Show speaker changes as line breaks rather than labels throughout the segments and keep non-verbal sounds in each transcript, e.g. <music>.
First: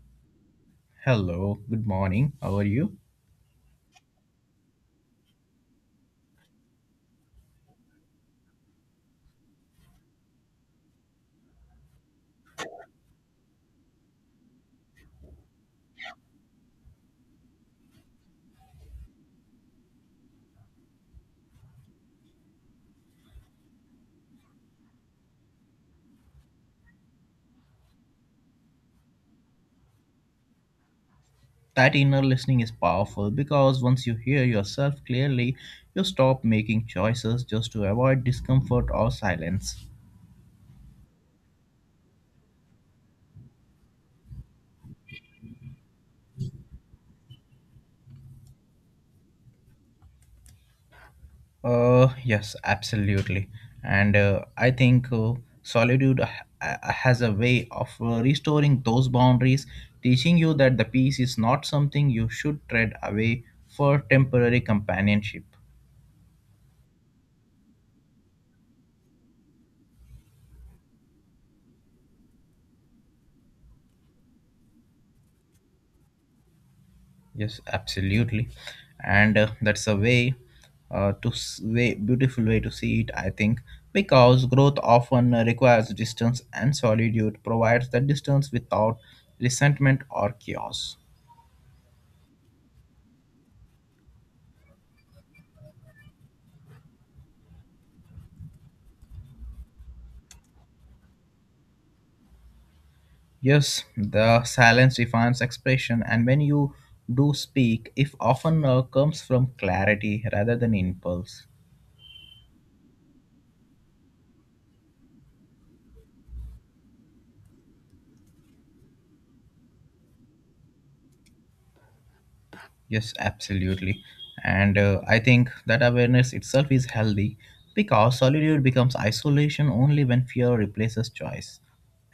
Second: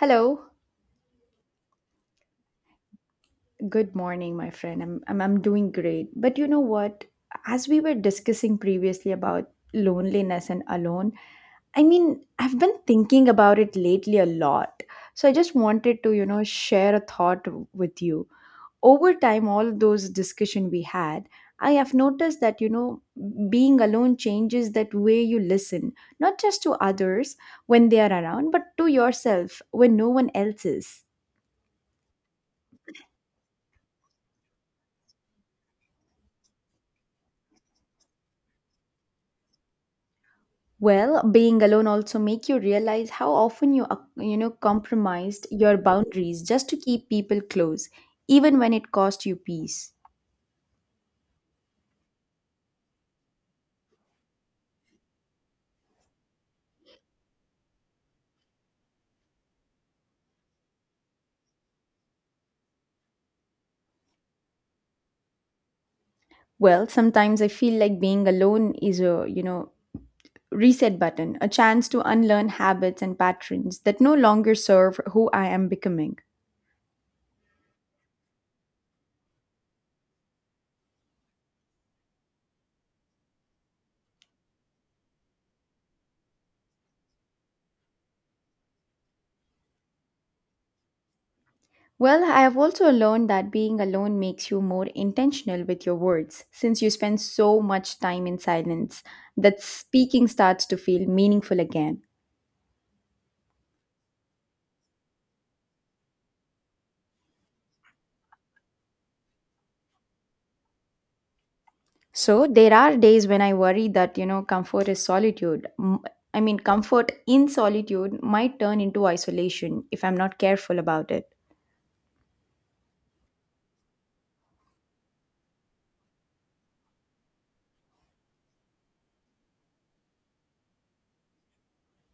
Hello,
Hello, good morning. How are you?
good morning, my friend. I'm doing great. But you know what? As we were discussing previously about loneliness and alone, I mean, I've been thinking about it lately a lot. So I just wanted to, share a thought with you. Over time, all those discussion we had, I have noticed that, being alone changes that way you listen, not just to others when they are around, but to yourself when no one else is.
That inner listening is powerful because once you hear yourself clearly, you stop making choices just to avoid discomfort or silence.
Well, being alone also make you realize how often compromised your boundaries just to keep people close, even when it cost you peace.
Yes, absolutely. And I think solitude has a way of restoring those boundaries, teaching you that the peace is not something you should tread away for temporary companionship.
Well, sometimes I feel like being alone is a reset button, a chance to unlearn habits and patterns that no longer serve who I am becoming.
Yes, absolutely, and that's a way way beautiful way to see it. I think because growth often requires distance, and solitude provides that distance without resentment or chaos.
Well, I have also learned that being alone makes you more intentional with your words, since you spend so much time in silence that speaking starts to feel meaningful again.
Yes, the silence defines expression, and when you do speak, if often comes from clarity rather than impulse.
So there are days when I worry that, comfort is solitude. I mean, comfort in solitude might turn into isolation if I'm not careful about it.
Yes, absolutely. And I think that awareness itself is healthy because solitude becomes isolation only when fear replaces choice.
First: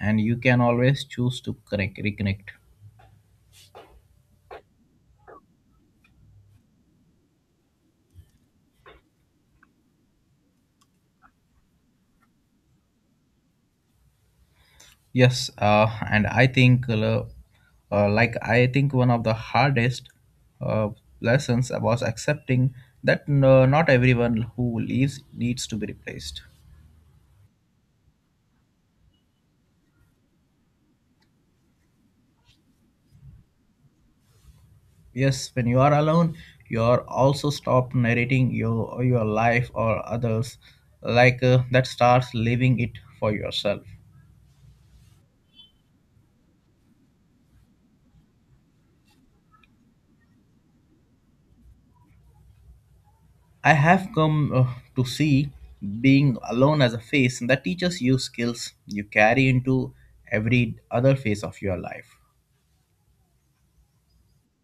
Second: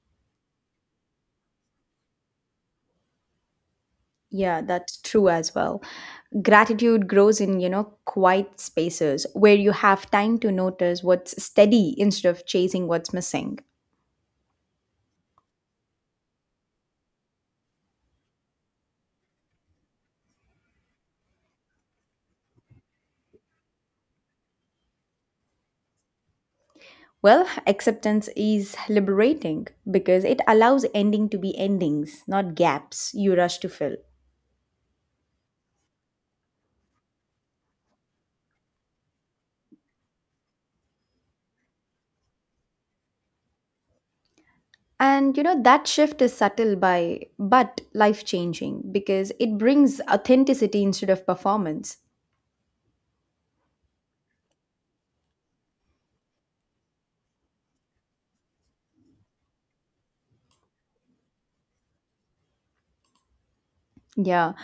And you can always choose to connect, reconnect.
Yeah, that's true as well. Gratitude grows in, quiet spaces where you have time to notice what's steady instead of chasing what's missing.
Yes, and I think, like, I think one of the hardest uh, lessons was accepting that not everyone who leaves needs to be replaced.
Well, acceptance is liberating because it allows ending to be endings, not gaps you rush to fill.
Yes, when you are alone, you are also stop narrating your life or others, like that starts living it for yourself.
And you know, that shift is subtle by but life changing because it brings authenticity instead of performance.
I have come to see being alone as a phase that teaches you skills you carry into every other phase of your life.
Yeah.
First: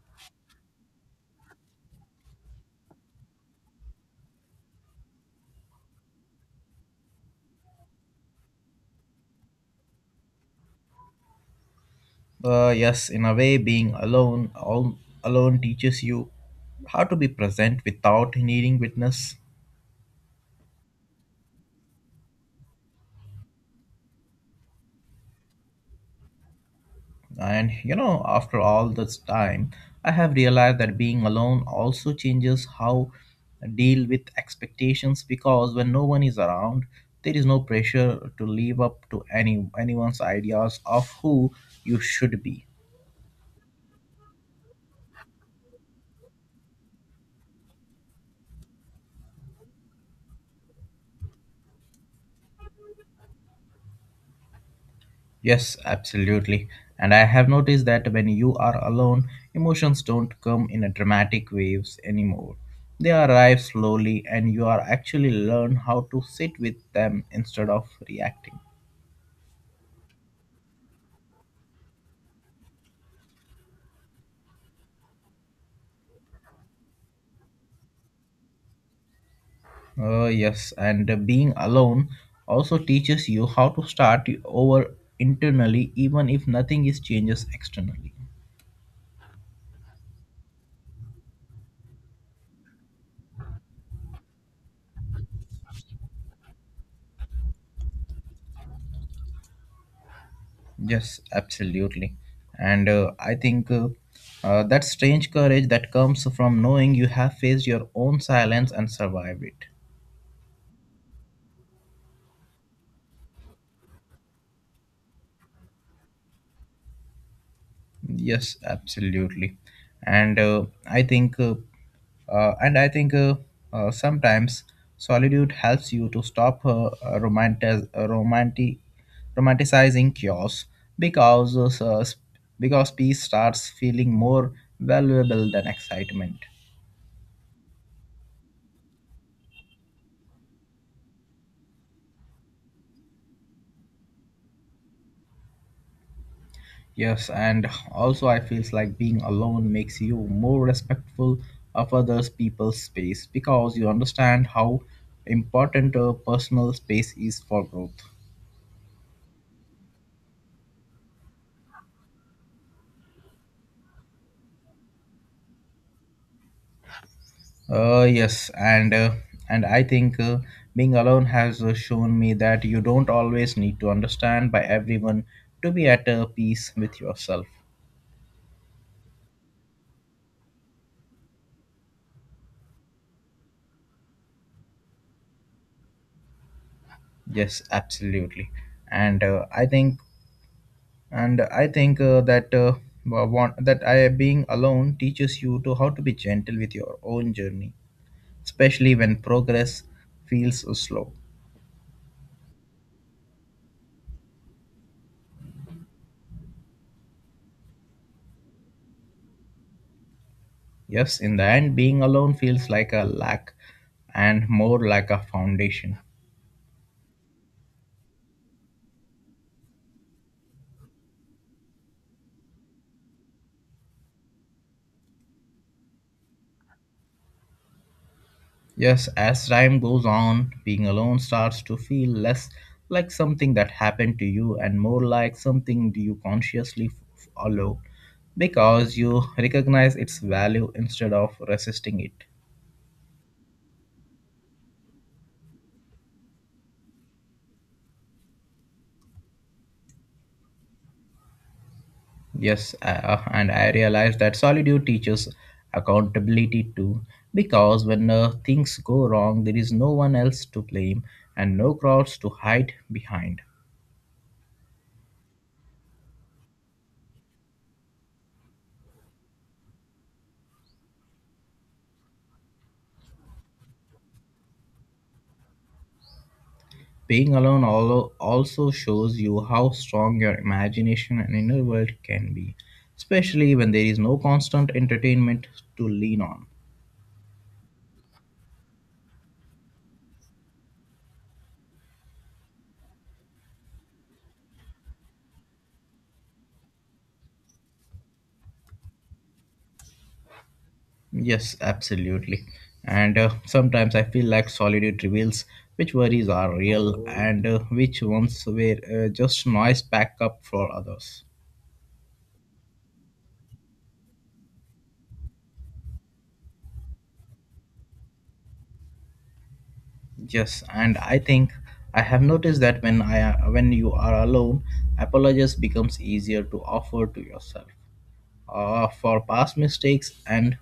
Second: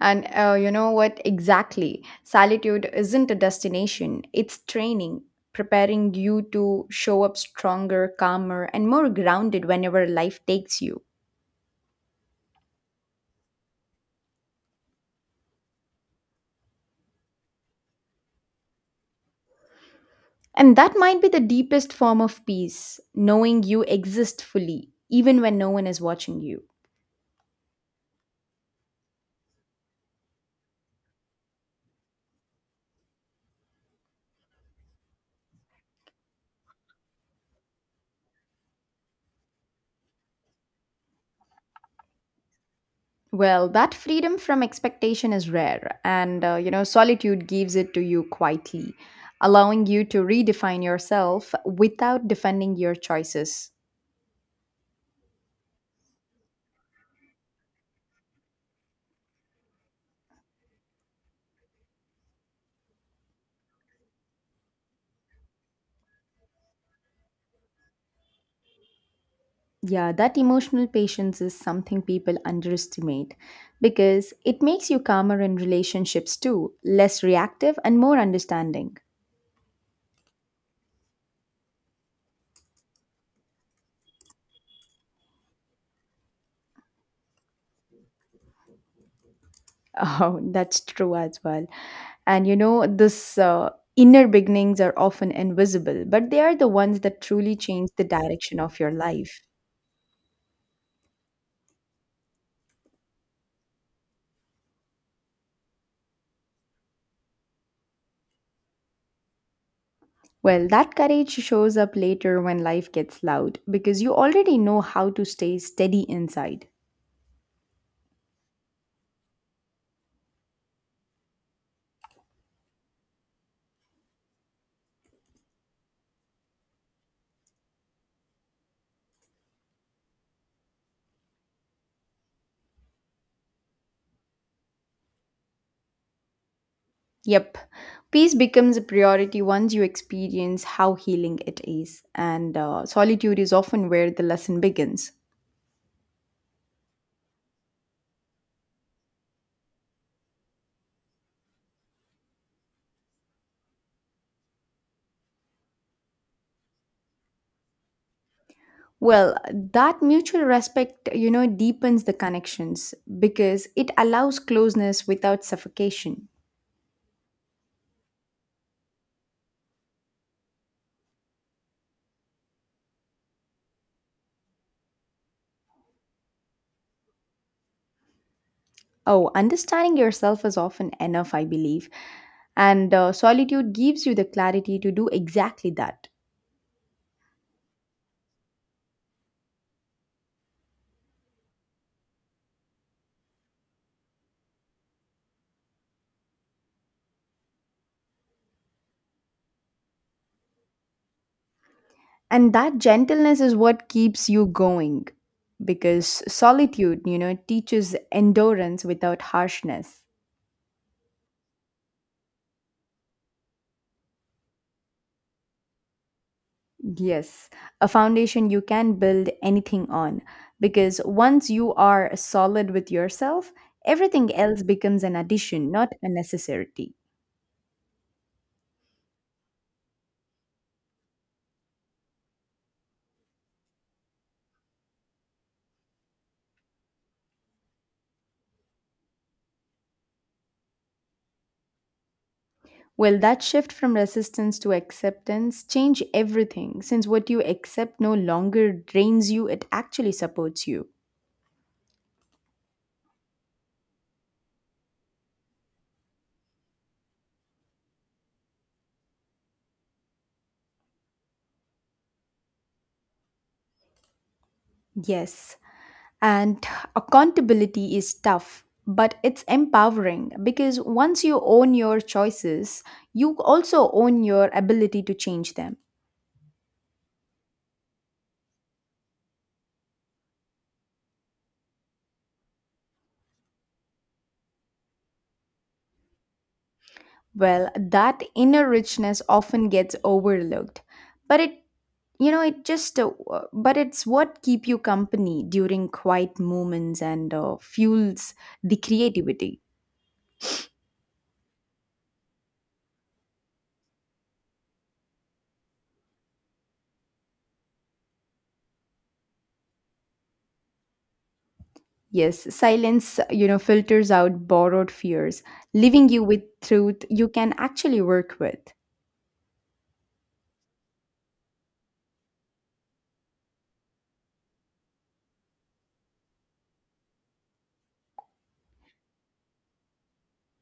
And you know what? Exactly. Solitude isn't a destination, it's training, preparing you to show up stronger, calmer, and more grounded whenever life takes you.
Yes, in a way, alone teaches you how to be present without needing witness.
And that might be the deepest form of peace, knowing you exist fully, even when no one is watching you.
And you know, after all this time, I have realized that being alone also changes how I deal with expectations because when no one is around, there is no pressure to live up to anyone's ideas of who you should be.
Well, that freedom from expectation is rare, and you know, solitude gives it to you quietly, allowing you to redefine yourself without defending your choices.
Yes, absolutely. And I have noticed that when you are alone, emotions don't come in a dramatic waves anymore. They arrive slowly and you are actually learn how to sit with them instead of reacting.
Yeah, that emotional patience is something people underestimate because it makes you calmer in relationships too, less reactive and more understanding. <laughs>
Yes, and being alone also teaches you how to start over internally, even if nothing is changes externally.
Oh, that's true as well. And you know, this inner beginnings are often invisible, but they are the ones that truly change the direction of your life.
Yes, absolutely. And I think that strange courage that comes from knowing you have faced your own silence and survived it.
Well, that courage shows up later when life gets loud because you already know how to stay steady inside.
Yes, absolutely. And I think, uh, and I think uh, sometimes solitude helps you to stop romanticizing chaos because because peace starts feeling more valuable than excitement.
Yep, peace becomes a priority once you experience how healing it is, and solitude is often where the lesson begins.
Yes, and also I feels like being alone makes you more respectful of others people's space because you understand how important personal space is for growth.
Well, that mutual respect, deepens the connections because it allows closeness without suffocation.
Yes, and I think being alone has shown me that you don't always need to understand by everyone to be at peace with yourself.
Oh, understanding yourself is often enough, I believe. And solitude gives you the clarity to do exactly that.
Yes, absolutely, and I think that wa- want, that I being alone teaches you to how to be gentle with your own journey, especially when progress feels slow.
And that gentleness is what keeps you going because solitude, teaches endurance without harshness.
Yes, in the end, being alone feels like a lack, and more like a foundation.
Yes, a foundation you can build anything on because once you are solid with yourself, everything else becomes an addition, not a necessity.
Yes, as time goes on, being alone starts to feel less like something that happened to you and more like something you consciously follow because you recognize its value instead of resisting it.
Well, that shift from resistance to acceptance change everything since what you accept no longer drains you, it actually supports you.
Yes, and I realize that solitude teaches accountability too, because when things go wrong, there is no one else to blame and no crowds to hide behind.
Yes, and accountability is tough, but it's empowering because once you own your choices, you also own your ability to change them.
Also shows you how strong your imagination and inner world can be, especially when there is no constant entertainment to lean on.
Well, that inner richness often gets overlooked, but it you know it just but it's what keep you company during quiet moments and fuels the creativity.
Yes, absolutely. And sometimes I feel like solitude reveals which worries are real and which ones were just noise packed up for others.
Yes, silence, filters out borrowed fears, leaving you with truth you can actually work with.
Yes, and I think I have noticed that when you are alone, apologies becomes easier to offer to yourself for past mistakes and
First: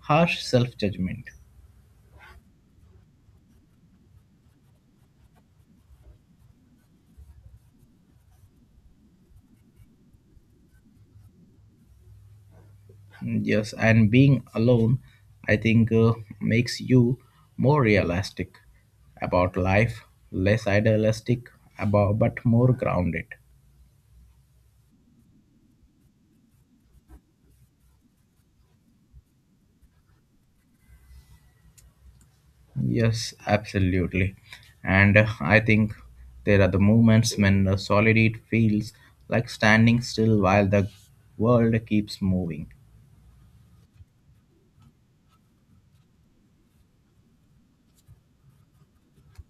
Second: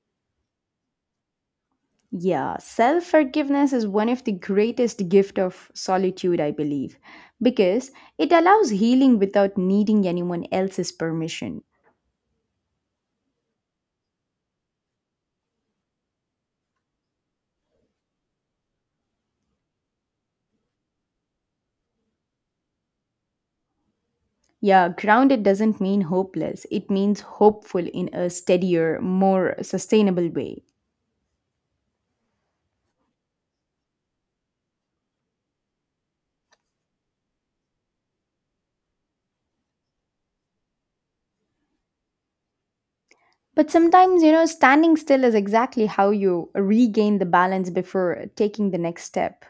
harsh self judgment.
Yeah, self forgiveness is one of the greatest gift of solitude, I believe, because it allows healing without needing anyone else's permission.
Yes, and being alone, I think, makes you more realistic about life, less idealistic, about, but more grounded.
Yeah, grounded doesn't mean hopeless. It means hopeful in a steadier, more sustainable way.
Yes, absolutely. And I think there are the moments when the solitude feels like standing still while the world keeps moving.
But sometimes, standing still is exactly how you regain the balance before taking the next step.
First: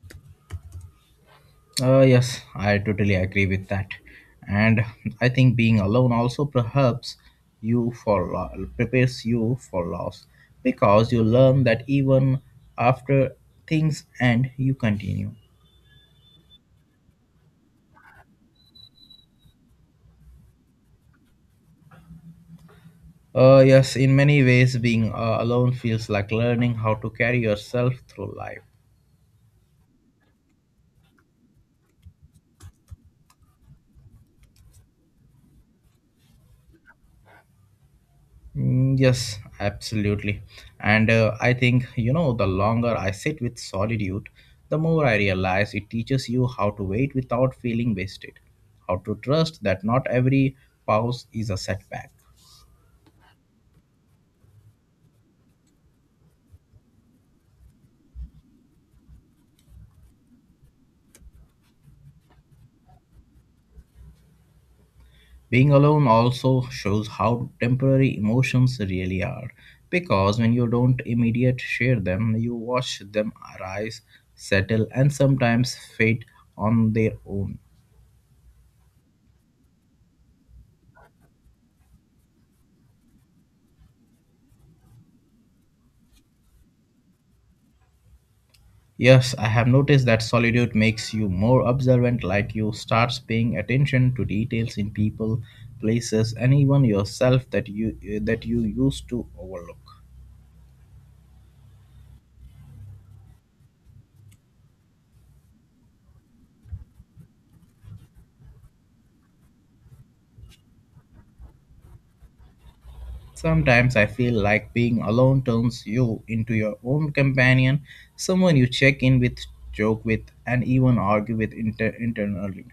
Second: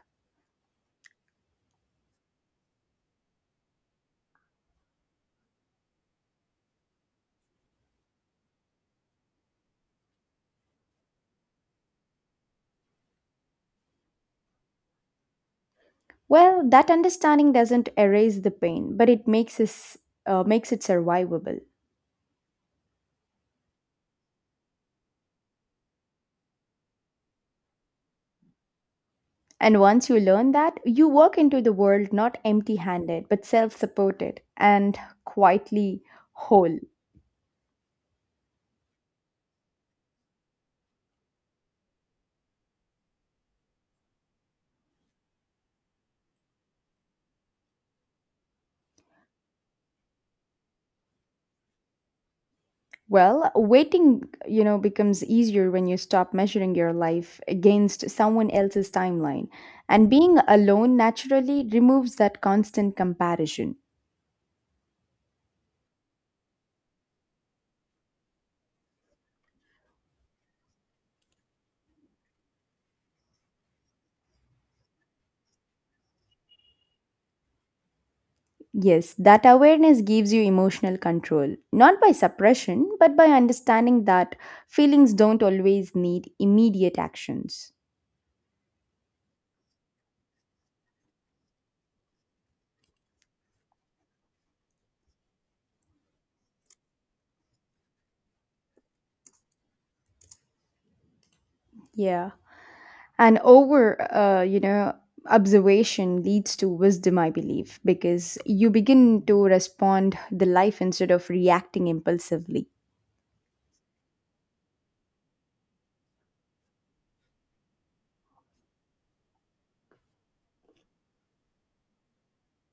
Yes, I totally agree with that. And I think being alone also perhaps prepares you for loss because you learn that even after things end, you continue.
Well, that understanding doesn't erase the pain, but it makes us makes it survivable.
Yes, in many ways, being alone feels like learning how to carry yourself through life.
And once you learn that, you walk into the world not empty handed, but self supported and quietly whole.
Mm, yes, absolutely. And I think, you know, the longer I sit with solitude, the more I realize it teaches you how to wait without feeling wasted, how to trust that not every pause is a setback.
Well, waiting, becomes easier when you stop measuring your life against someone else's timeline. And being alone naturally removes that constant comparison.
Being alone also shows how temporary emotions really are, because when you don't immediate share them, you watch them arise, settle, and sometimes fade on their own.
Yes, that awareness gives you emotional control, not by suppression, but by understanding that feelings don't always need immediate actions.
Yes, I have noticed that solitude makes you more observant, like you starts paying attention to details in people, places, and even yourself that you used to overlook.
Yeah. And over observation leads to wisdom, I believe, because you begin to respond the life instead of reacting impulsively.
Sometimes I feel like being alone turns you into your own companion, someone you check in with, joke with, and even argue with internally.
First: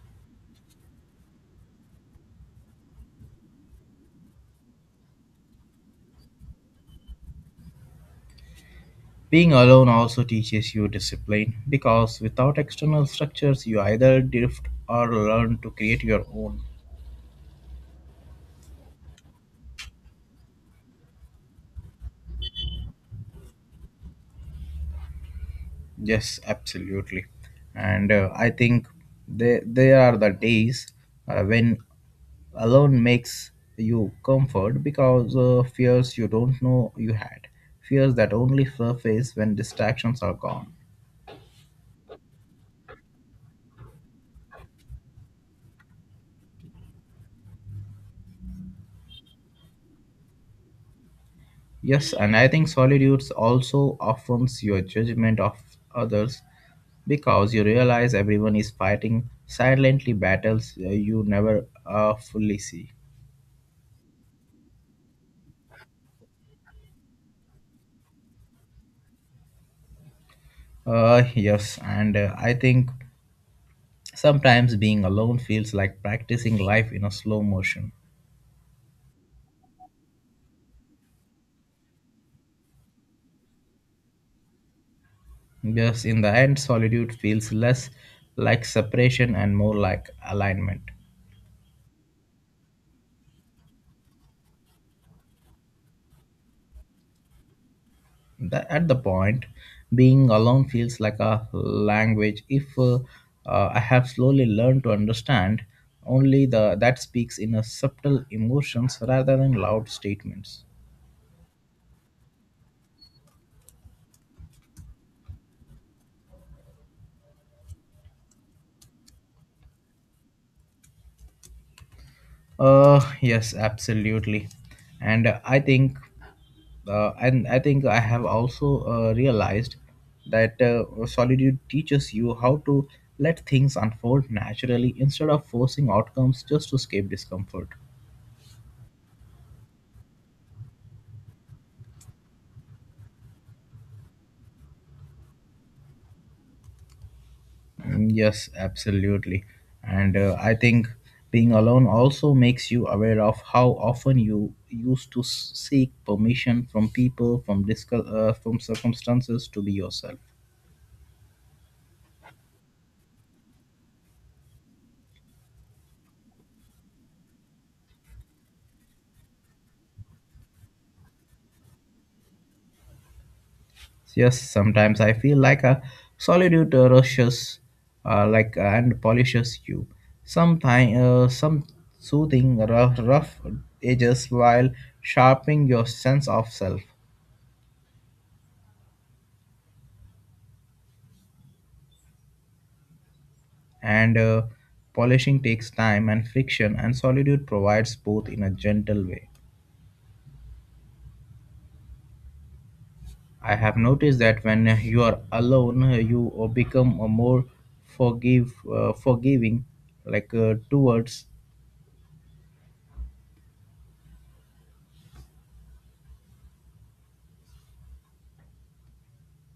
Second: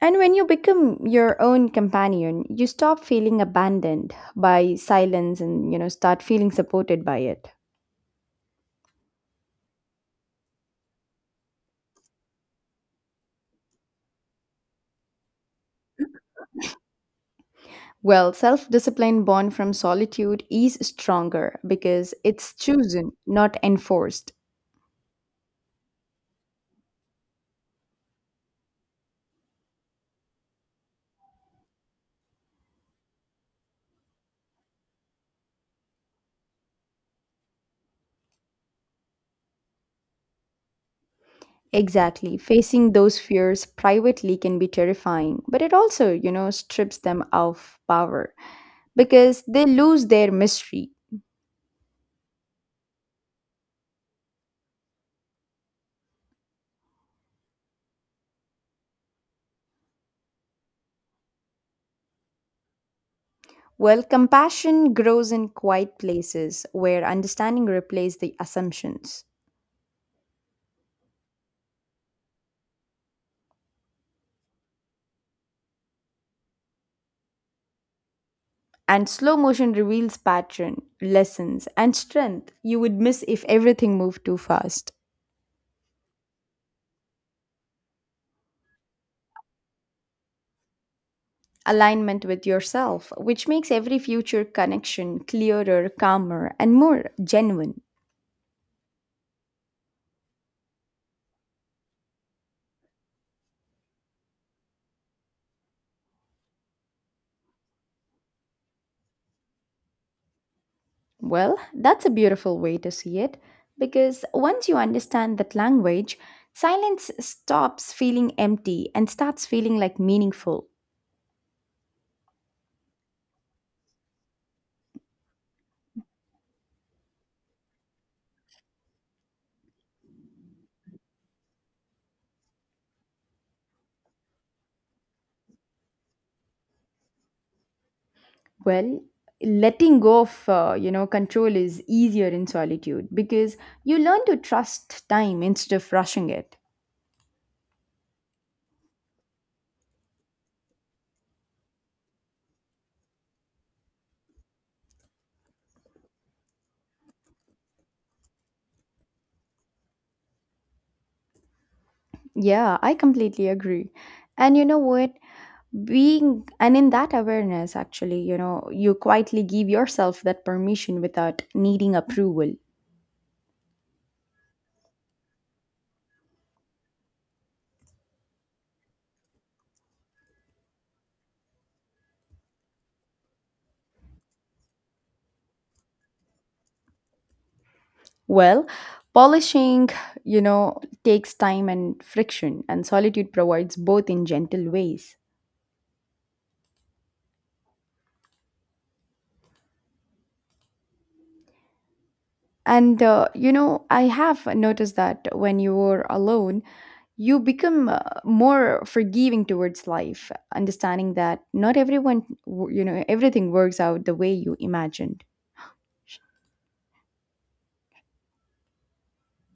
And when you become your own companion, you stop feeling abandoned by silence, and start feeling supported by it.
Being alone also teaches you discipline because without external structures, you either drift or learn to create your own.
Well, self-discipline born from solitude is stronger because it's chosen, not enforced.
Yes, absolutely. And I think they are the days when alone makes you comfort because fears you don't know you had, fears that only surface when distractions are gone.
Exactly. Facing those fears privately can be terrifying, but it also, strips them of power because they lose their mystery.
Yes, and I think solitude also offends your judgment of others because you realize everyone is fighting silently battles you never fully see.
Well, compassion grows in quiet places where understanding replaces the assumptions.
Yes, and I think sometimes being alone feels like practicing life in a slow motion,
And slow motion reveals pattern, lessons, and strength you would miss if everything moved too fast.
because in the end, solitude feels less like separation and more like alignment.
Alignment with yourself, which makes every future connection clearer, calmer, and more genuine.
At the point, being alone feels like a language. If I have slowly learned to understand only the that speaks in a subtle emotions rather than loud statements.
Well, that's a beautiful way to see it because once you understand that language, silence stops feeling empty and starts feeling like meaningful.
Yes, absolutely, and I think. I have also realized that solitude teaches you how to let things unfold naturally instead of forcing outcomes just to escape discomfort.
Well, letting go of you know control is easier in solitude because you learn to trust time instead of rushing it.
Mm, yes, absolutely, and I think being alone also makes you aware of how often you used to seek permission from people, from circumstances to be yourself.
Yeah, I completely agree. And you know what? Being and in that awareness, actually, you know, you quietly give yourself that permission without needing approval.
Yes, sometimes I feel like a solitude rushes, and polishes you. Sometimes some soothing rough edges while sharpening your sense of self.
Well, polishing, takes time and friction, and solitude provides both
And
in gentle ways.
polishing takes time and friction, and solitude provides both in a gentle way.
And, you
I have
know, I
noticed that
have
when
noticed
you are
that when you
alone,
are
you
alone,
become a
you
more
become more forgiving
forgiving,
towards life,
like
understanding
towards
that not everyone, you know, everything works out the way you imagined.